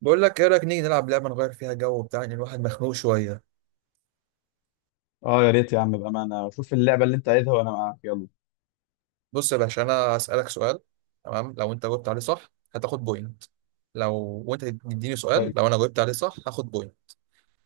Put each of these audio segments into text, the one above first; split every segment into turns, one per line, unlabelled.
بقول لك ايه رايك نيجي نلعب لعبه نغير فيها جو بتاع ان الواحد مخنوق شويه.
اه، يا ريت يا عم، بأمانة. شوف اللعبة اللي انت عايزها وانا معاك. يلا.
بص يا باشا، انا هسالك سؤال. تمام، لو انت جاوبت عليه صح هتاخد بوينت. لو وانت تديني سؤال،
حلو.
لو انا جاوبت عليه صح هاخد بوينت.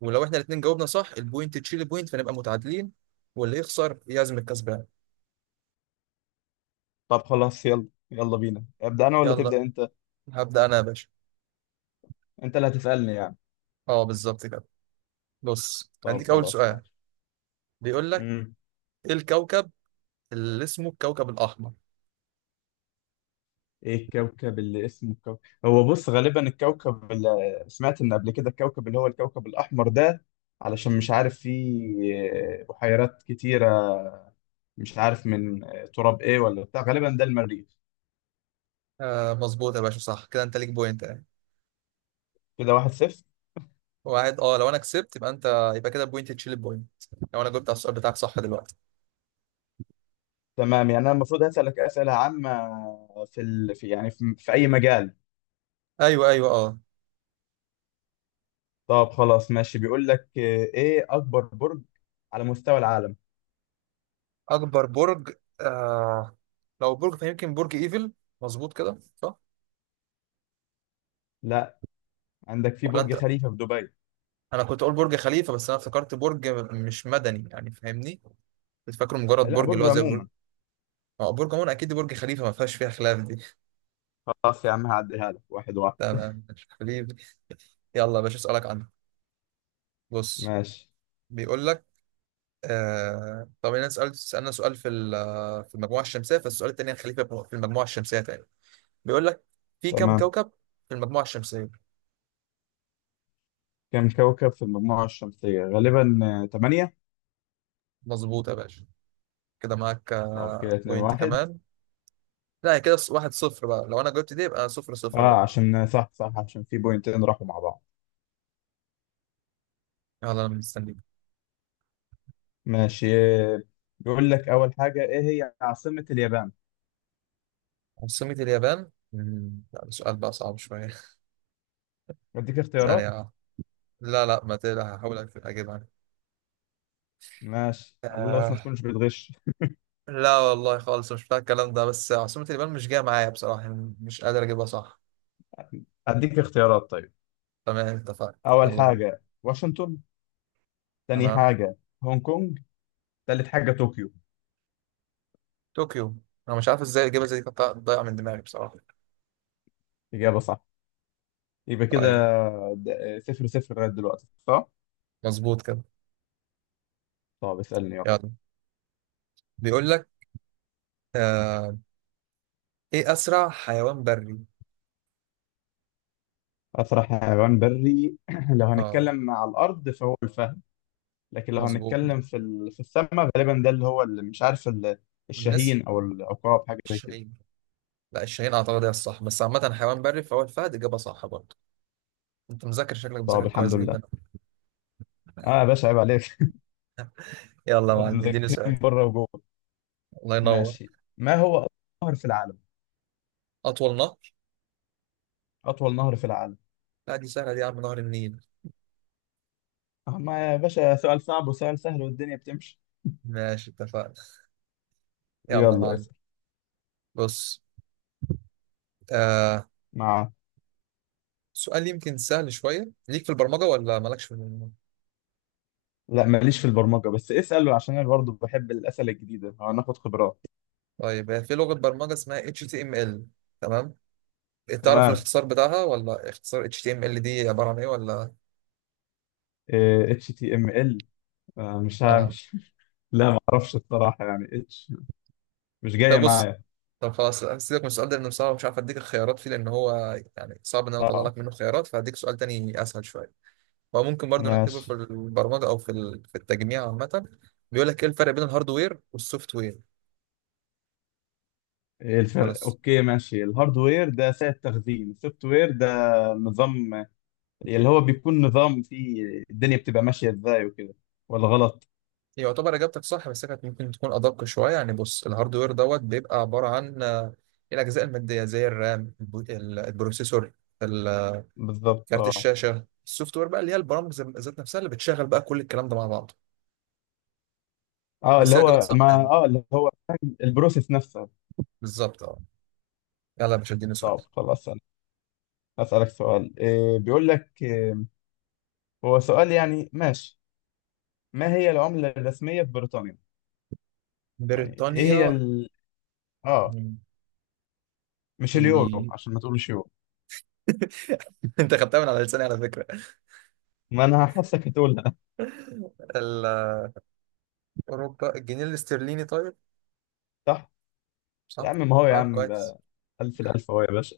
ولو احنا الاثنين جاوبنا صح، البوينت تشيل البوينت، فنبقى متعادلين. واللي يخسر يعزم الكسبان.
طب خلاص، يلا يلا بينا. ابدأ انا ولا تبدأ
يلا،
انت؟
هبدا انا يا باشا.
انت اللي هتسألني يعني؟
اه، بالظبط كده. بص،
طب
هديك اول
خلاص،
سؤال.
ماشي.
بيقول لك:
امم
ايه الكوكب اللي اسمه الكوكب الاحمر؟
ايه الكوكب اللي اسمه كوكب؟ هو بص، غالبا الكوكب اللي، سمعت ان قبل كده، الكوكب اللي هو الكوكب الأحمر ده، علشان مش عارف فيه بحيرات كتيرة، مش عارف من تراب ايه ولا بتاع، غالبا ده المريخ.
آه، مظبوط يا باشا، صح كده انت ليك بوينت.
كده واحد صفر.
واحد، اه لو انا كسبت يبقى انت يبقى كده بوينت تشيل البوينت، لو انا جبت على السؤال بتاعك صح دلوقتي.
تمام، يعني انا المفروض هسألك أسئلة عامة في ال... في يعني في... في اي مجال.
ايوه، ايوه، اه.
طب خلاص ماشي. بيقول لك ايه اكبر برج على مستوى العالم؟
اكبر برج؟ آه لو برج فيمكن برج ايفل. مظبوط كده، صح؟
لا، عندك في
ولا
برج
انت؟
خليفة في دبي.
انا كنت اقول برج خليفه، بس انا افتكرت برج مش مدني، يعني فاهمني؟ كنت فاكره مجرد
لا،
برج اللي
برج
هو زي برج.
عموما.
اه، برج عموما اكيد برج خليفه، ما فيهاش فيها خلاف دي.
خلاص يا عم، هعديها لك واحد واحد.
تمام، مش خليفه. يلا يا باشا، اسالك عنه. بص.
ماشي.
بيقول لك: طب انا سالنا سؤال في المجموعه الشمسيه، فالسؤال التاني هنخليه في المجموعه الشمسيه تاني. بيقول لك: في كم
تمام،
كوكب في المجموعة الشمسية؟
كم كوكب في المجموعة الشمسية؟ غالبا تمانية.
مظبوط يا باشا. كده معاك
طب كده اتنين
بوينت
واحد.
كمان. لا، هي كده واحد صفر بقى، لو انا جبت دي يبقى صفر صفر
اه،
برضه.
عشان صح صح، عشان في بوينتين راحوا مع بعض.
يلا، انا مستنيك.
ماشي. آه، بيقول لك اول حاجة، ايه هي عاصمة اليابان؟
عاصمة اليابان، لا ده سؤال بقى صعب شوية.
اديك
ثانية
اختيارات.
واحدة. لا، لا، ما تقلق، هحاول اجيبها.
ماشي، الله، بس ما
آه.
تكونش بتغش.
لا والله خالص، مش فاهم الكلام ده، بس عاصمة اليابان مش جاية معايا بصراحة، يعني مش قادر اجيبها صح.
اديك اختيارات طيب.
تمام، اتفقنا،
اول
يلا بينا.
حاجة واشنطن، تاني
تمام.
حاجة هونج كونج، تالت حاجة طوكيو.
طوكيو. انا مش عارف ازاي الاجابة زي دي كانت ضايعة من دماغي بصراحة.
إجابة صح. يبقى كده
طيب.
صفر صفر لغاية دلوقتي، صح؟
مظبوط كده.
طب اسألني يلا.
يلا. بيقول لك: آه ايه اسرع حيوان بري؟
أسرع حيوان بري لو
اه،
هنتكلم على الأرض فهو الفهد، لكن لو
مظبوط.
هنتكلم في ال... في السماء، غالبا ده اللي هو اللي مش عارف ال...
النسر،
الشاهين أو العقاب، حاجة زي كده.
الشاهين. لا، الشاهين اعتقد هي الصح، بس عامه حيوان بري فهو الفهد، اجابه صح برضه. انت مذاكر، شكلك
طب
مذاكر كويس
الحمد
جدا.
لله. آه يا باشا، عيب عليك.
يلا يا معلم، اديني سؤال.
مذاكرين بره وجوه.
الله ينور.
ماشي، ما هو أطول نهر في العالم؟
اطول نهر؟
أطول نهر في العالم.
لا، دي سهله دي يا عم، نهر النيل.
ما يا باشا، سؤال صعب وسؤال سهل والدنيا بتمشي.
ماشي، اتفقنا. يلا يا
يلا
معلم.
اسأل.
بص. آه
مع،
سؤال يمكن سهل شويه، ليك في البرمجه ولا مالكش في البرمجه؟
لا ماليش في البرمجة، بس اسأله عشان أنا برضه بحب الأسئلة الجديدة، هناخد خبرات.
طيب، هي في لغه برمجه اسمها HTML. تمام. تعرف
تمام.
الاختصار بتاعها، ولا اختصار HTML دي عباره عن ايه ولا؟
اتش تي ام ال، مش
اه.
هامش؟ لا، ما اعرفش الصراحة، يعني اتش، مش جاية
طب بص.
معايا.
طب خلاص، هسيبك من السؤال ده لانه صعب، مش عارف اديك الخيارات فيه لان هو يعني صعب ان انا اطلع
اه،
لك منه خيارات، فهديك سؤال تاني اسهل شويه. هو ممكن برضو نعتبره في
ماشي.
البرمجه، او في التجميع عامه. بيقول لك: ايه الفرق بين الهاردوير والسوفت وير؟
إيه الفرق؟
خلاص.
اوكي ماشي. الهاردوير ده سعة تخزين، السوفت وير ده نظام، اللي هو بيكون نظام فيه الدنيا بتبقى ماشية ازاي وكده. ولا غلط؟
يعتبر اجابتك صح، بس كانت ممكن تكون ادق شويه، يعني بص الهاردوير دوت بيبقى عباره عن الاجزاء الماديه زي الرام، البروسيسور، ال- آه،
بالظبط
كارت
اه.
الشاشه. السوفت وير بقى اللي هي البرامج ذات نفسها، اللي بتشغل بقى كل الكلام ده مع بعض.
اه
بس
اللي
هي اجابه
هو،
صح
ما،
يعني.
اه اللي هو فاهم البروسيس نفسها.
بالظبط، اه. يلا يا باشا، اديني سؤال.
طب خلاص، أنا هسألك سؤال. إيه بيقول لك هو سؤال يعني ماشي. ما هي العملة الرسمية في بريطانيا؟ يعني ايه هي
بريطانيا.
ال... اه،
مم.
مش اليورو
اللي
عشان ما تقولش يورو.
انت خدتها من على لساني على فكره.
ما انا حاسك هتقولها.
ال- اوروبا، الجنيه الاسترليني. طيب.
صح. يا
صح.
عم ما هو يا
طب
عم
كويس.
بقى الف الالف اهو يا باشا.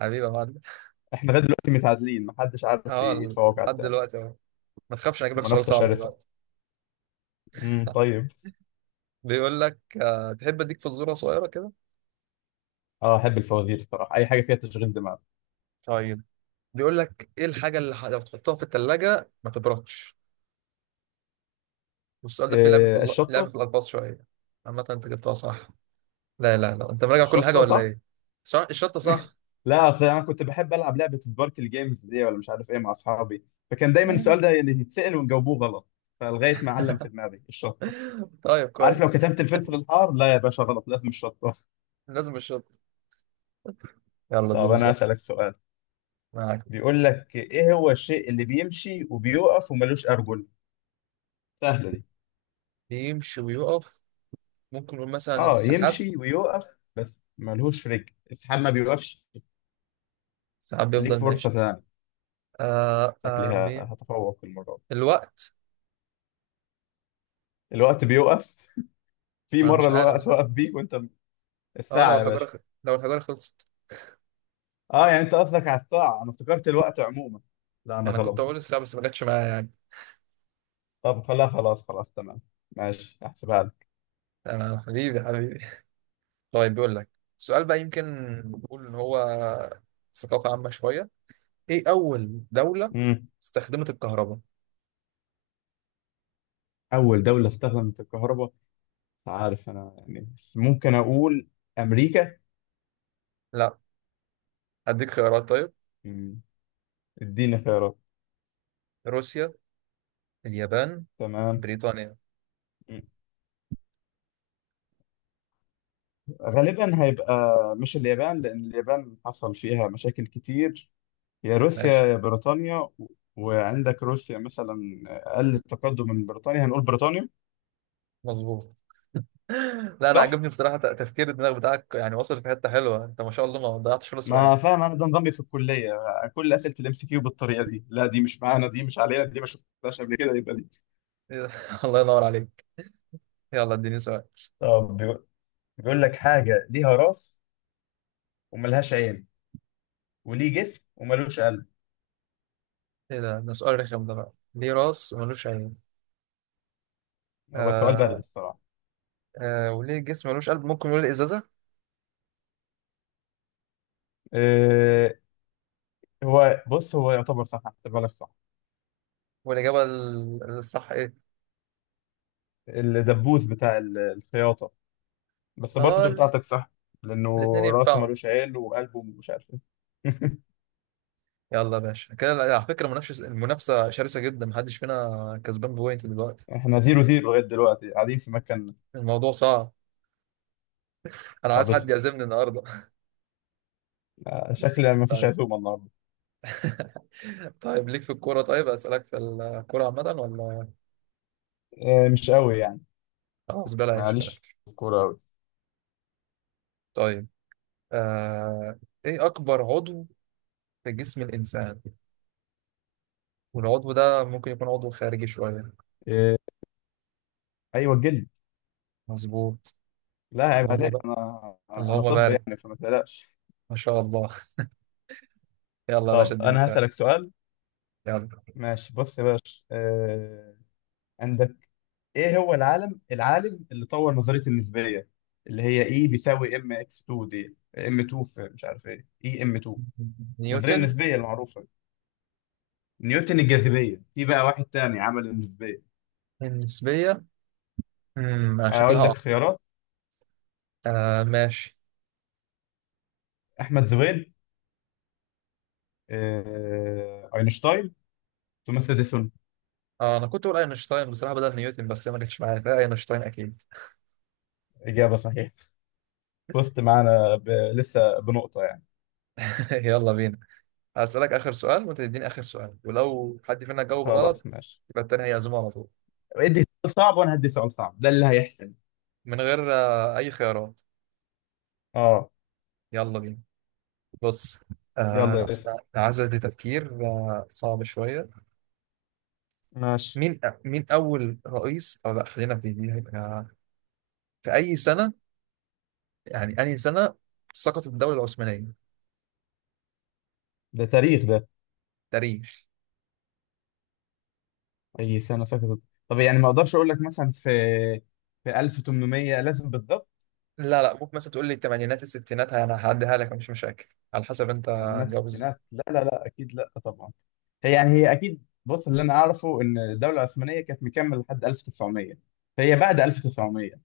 حبيبي يا معلم.
احنا لغايه دلوقتي متعادلين، محدش عارف
اه،
يتفوق على
لحد
التاني.
دلوقتي اهو. ما تخافش، انا اجيب لك سؤال
المنافسه
صعب
شرسه.
دلوقتي.
طيب.
بيقول لك: تحب اديك فزوره صغيره كده؟
اه، احب الفوازير الصراحه، اي حاجه فيها تشغيل دماغ.
طيب. بيقول لك: ايه الحاجه اللي لو تحطها في الثلاجه ما تبردش؟ والسؤال ده فيه
إيه؟
لعب
الشطه.
في الالفاظ شويه. عامه، انت جبتها صح. لا، لا، لا، انت مراجع كل حاجه
الشطه
ولا
صح.
ايه؟ صح، الشطه صح.
لا، اصل انا كنت بحب العب لعبه سباركل جيمز دي، ولا مش عارف ايه، مع اصحابي، فكان دايما السؤال ده اللي يتسال ونجاوبوه غلط، فلغايه ما علم في دماغي الشطه.
طيب،
عارف لو
كويس.
كتبت الفلفل الحار، لا يا باشا غلط، لازم مش شطة.
لازم الشط. يلا،
طب
اديني
انا
سؤال.
هسألك سؤال.
معاك.
بيقول لك ايه هو الشيء اللي بيمشي وبيوقف وملوش ارجل؟ سهلة دي.
بيمشي ويقف؟ ممكن نقول مثلا
اه
السحاب.
يمشي ويوقف بس ملوش رجل، السحاب ما بيوقفش.
السحاب
ليك
بيفضل
فرصة
ماشي.
تانية.
آه آه
شكلها
بي...
هتفوق المرة دي.
الوقت.
الوقت بيوقف؟ في
انا
مرة
مش عارف
الوقت
بقى.
وقف بيك وانت...
اه، لو
الساعة يا
الحجارة
باشا.
لو الحجارة خلصت.
اه، يعني انت قصدك على الساعة، انا افتكرت الوقت عموما. لا انا
انا كنت
ظلمتك.
اقول السحاب، بس ما جاتش معايا يعني.
طب خلاص خلاص خلاص، تمام، ماشي، احسبها لك.
تمام، حبيبي، حبيبي. طيب، بيقول لك: سؤال بقى يمكن نقول ان هو ثقافة عامة شوية. ايه اول دولة
مم.
استخدمت الكهرباء؟
اول دولة استخدمت الكهرباء؟ عارف، انا يعني بس ممكن اقول امريكا.
لا. اديك خيارات، طيب.
مم. اديني خيارات.
روسيا، اليابان،
تمام.
بريطانيا.
مم. غالبا هيبقى مش اليابان، لان اليابان حصل فيها مشاكل كتير. يا روسيا
ماشي.
يا بريطانيا و... وعندك روسيا مثلا اقل التقدم من بريطانيا، هنقول بريطانيا.
مظبوط. لا، انا
صح؟
عجبني بصراحه، تفكير الدماغ بتاعك يعني وصل في حته حلوه، انت ما شاء الله ما ضيعتش ولا سؤال.
ما فاهم، انا ده نظامي في الكليه، كل اسئله الام سي كيو بالطريقه دي. لا دي مش معانا، دي مش علينا، دي ما شفتهاش قبل كده، يبقى دي.
إيه ده؟ الله ينور عليك. يلا، اديني سؤال.
طب بيقول لك حاجه ليها راس وملهاش عين وليه جسم وملوش قلب.
ايه ده؟ ده سؤال رخم ده بقى، ليه راس وملوش عين؟
هو سؤال بارد
آه
الصراحة.
وليه جسم ملوش قلب، ممكن نقول ازازه.
إيه؟ هو بص، هو يعتبر صح، هحسبها لك صح.
والاجابه الصح ايه؟
الدبوس بتاع ال... الخياطة. بس
اه،
برضه بتاعتك صح، لأنه
الاثنين
راسه
ينفعوا.
ملوش عيل وقلبه مش عارف إيه.
يلا يا باشا، كده على فكره المنافسه شرسه جدا، محدش فينا كسبان بوينت دلوقتي.
احنا زيرو زيرو لغاية دلوقتي قاعدين في مكان.
الموضوع صعب. انا عايز
طب
حد
اسأل.
يعزمني النهارده.
شكل ما فيش
طيب.
عزومة النهاردة.
طيب، ليك في الكوره؟ طيب اسالك في الكوره عامه ولا؟
إيه؟ مش قوي يعني.
خلاص، بلاش،
معليش،
بلاش.
في الكورة قوي.
طيب. آه... ايه اكبر عضو في جسم الانسان؟ والعضو ده ممكن يكون عضو خارجي شويه.
إيه؟ أيوه، الجلد.
مظبوط.
لا عيب
اللهم
عليك،
بقى،
أنا
اللهم
طب،
بارك،
يعني فما تقلقش.
ما شاء الله. يلا يا باشا،
طب
اديني
أنا
سؤال.
هسألك سؤال.
يلا.
ماشي، بص يا باشا، إيه ايه هو العالم اللي طور نظريه النسبيه، اللي هي اي بيساوي ام اكس 2 دي ام 2 في مش عارف ايه اي ام 2، النظريه
نيوتن.
النسبيه المعروفه. نيوتن؟ الجاذبيه، في بقى واحد تاني عمل النسبيه.
النسبيه. انا شكلها،
اقول لك
اه.
خيارات.
آه، ماشي.
احمد زويل، آه... اينشتاين، توماس اديسون.
اه، انا كنت بقول اينشتاين بصراحه بدل نيوتن، بس هي ما جتش معايا فيها، اينشتاين اكيد.
اجابه صحيحه. فزت معانا ب... لسه بنقطه يعني.
يلا بينا. هسألك اخر سؤال وانت تديني اخر سؤال، ولو حد فينا جاوب
خلاص
غلط
ماشي.
يبقى التاني هيعزمه على طول.
ادي سؤال صعب وانا هدي سؤال صعب، ده اللي هيحسن.
من غير اي خيارات.
اه.
يلا بينا. بص. لا،
يلا اسال.
لا، العزة دي تفكير صعب شوية.
ماشي.
مين أول رئيس؟ أو لا، خلينا في دي هيبقى في أي سنة، يعني أي سنة سقطت الدولة العثمانية؟
ده تاريخ ده.
تاريخ.
اي سنه سقطت؟ طب يعني، ما اقدرش اقول لك مثلا في، في 1800 لازم بالظبط.
لا، لا، ممكن مثلا تقول لي الثمانينات، الستينات، أنا هعديها لك، مش مشاكل. على حسب أنت
تمانينات
هتجاوب ازاي.
ستينات، لا لا لا اكيد لا طبعا. هي يعني هي اكيد، بص اللي انا اعرفه ان الدوله العثمانيه كانت مكمله لحد 1900، فهي بعد 1900،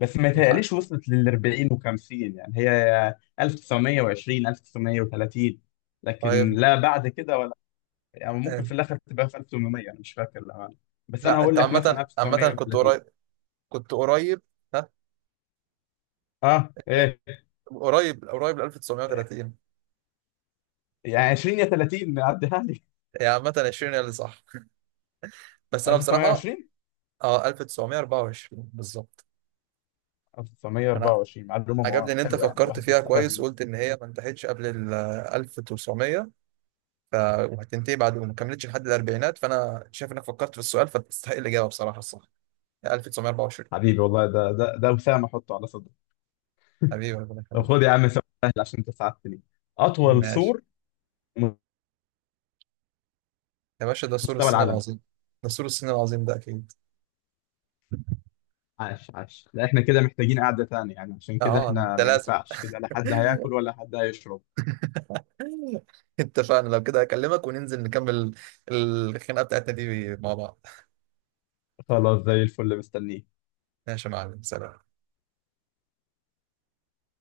بس ما
الحق.
يتهيأليش وصلت لل 40 و50، يعني هي 1920، 1930، لكن
طيب.
لا بعد كده ولا. يعني ممكن
آه،
في الاخر تبقى في 1800، انا مش فاكر الامانه، بس انا
لا،
هقول
أنت
لك مثلا
عامة عامة كنت
1930.
قريب. كنت قريب. ها.
اه ايه؟
قريب، قريب ل 1930.
يعني 20 يا 30، عديها لي.
هي عامة، 20 هي اللي صح. بس أنا بصراحة.
1920.
اه، 1924 بالظبط. انا
1924 معلومة
عجبني ان انت
حلوة، يعني
فكرت
الواحد
فيها
استفاد
كويس،
منها.
قلت ان هي ما انتهتش قبل ال 1900، ف وهتنتهي بعد، وما كملتش لحد الاربعينات، فانا شايف انك فكرت في السؤال فتستحق الاجابه بصراحه. الصح 1924.
حبيبي والله، ده ده وسام احطه على صدره.
حبيبي ربنا
طب خد
يخليك.
يا عم سؤال سهل عشان انت ساعدتني. اطول
ماشي.
سور في
يا باشا، ده سور
مستوى
الصين
العالم.
العظيم. ده سور الصين العظيم ده اكيد.
عاش عاش، لا احنا كده محتاجين قعدة تانية، يعني عشان كده
اه،
احنا
ده
ما
لازم.
ينفعش كده، لا حد هياكل ولا حد هيشرب.
اتفقنا، لو كده اكلمك وننزل نكمل الخناقه بتاعتنا دي مع بعض.
خلاص زي الفل، مستنيك.
ماشي يا معلم، سلام.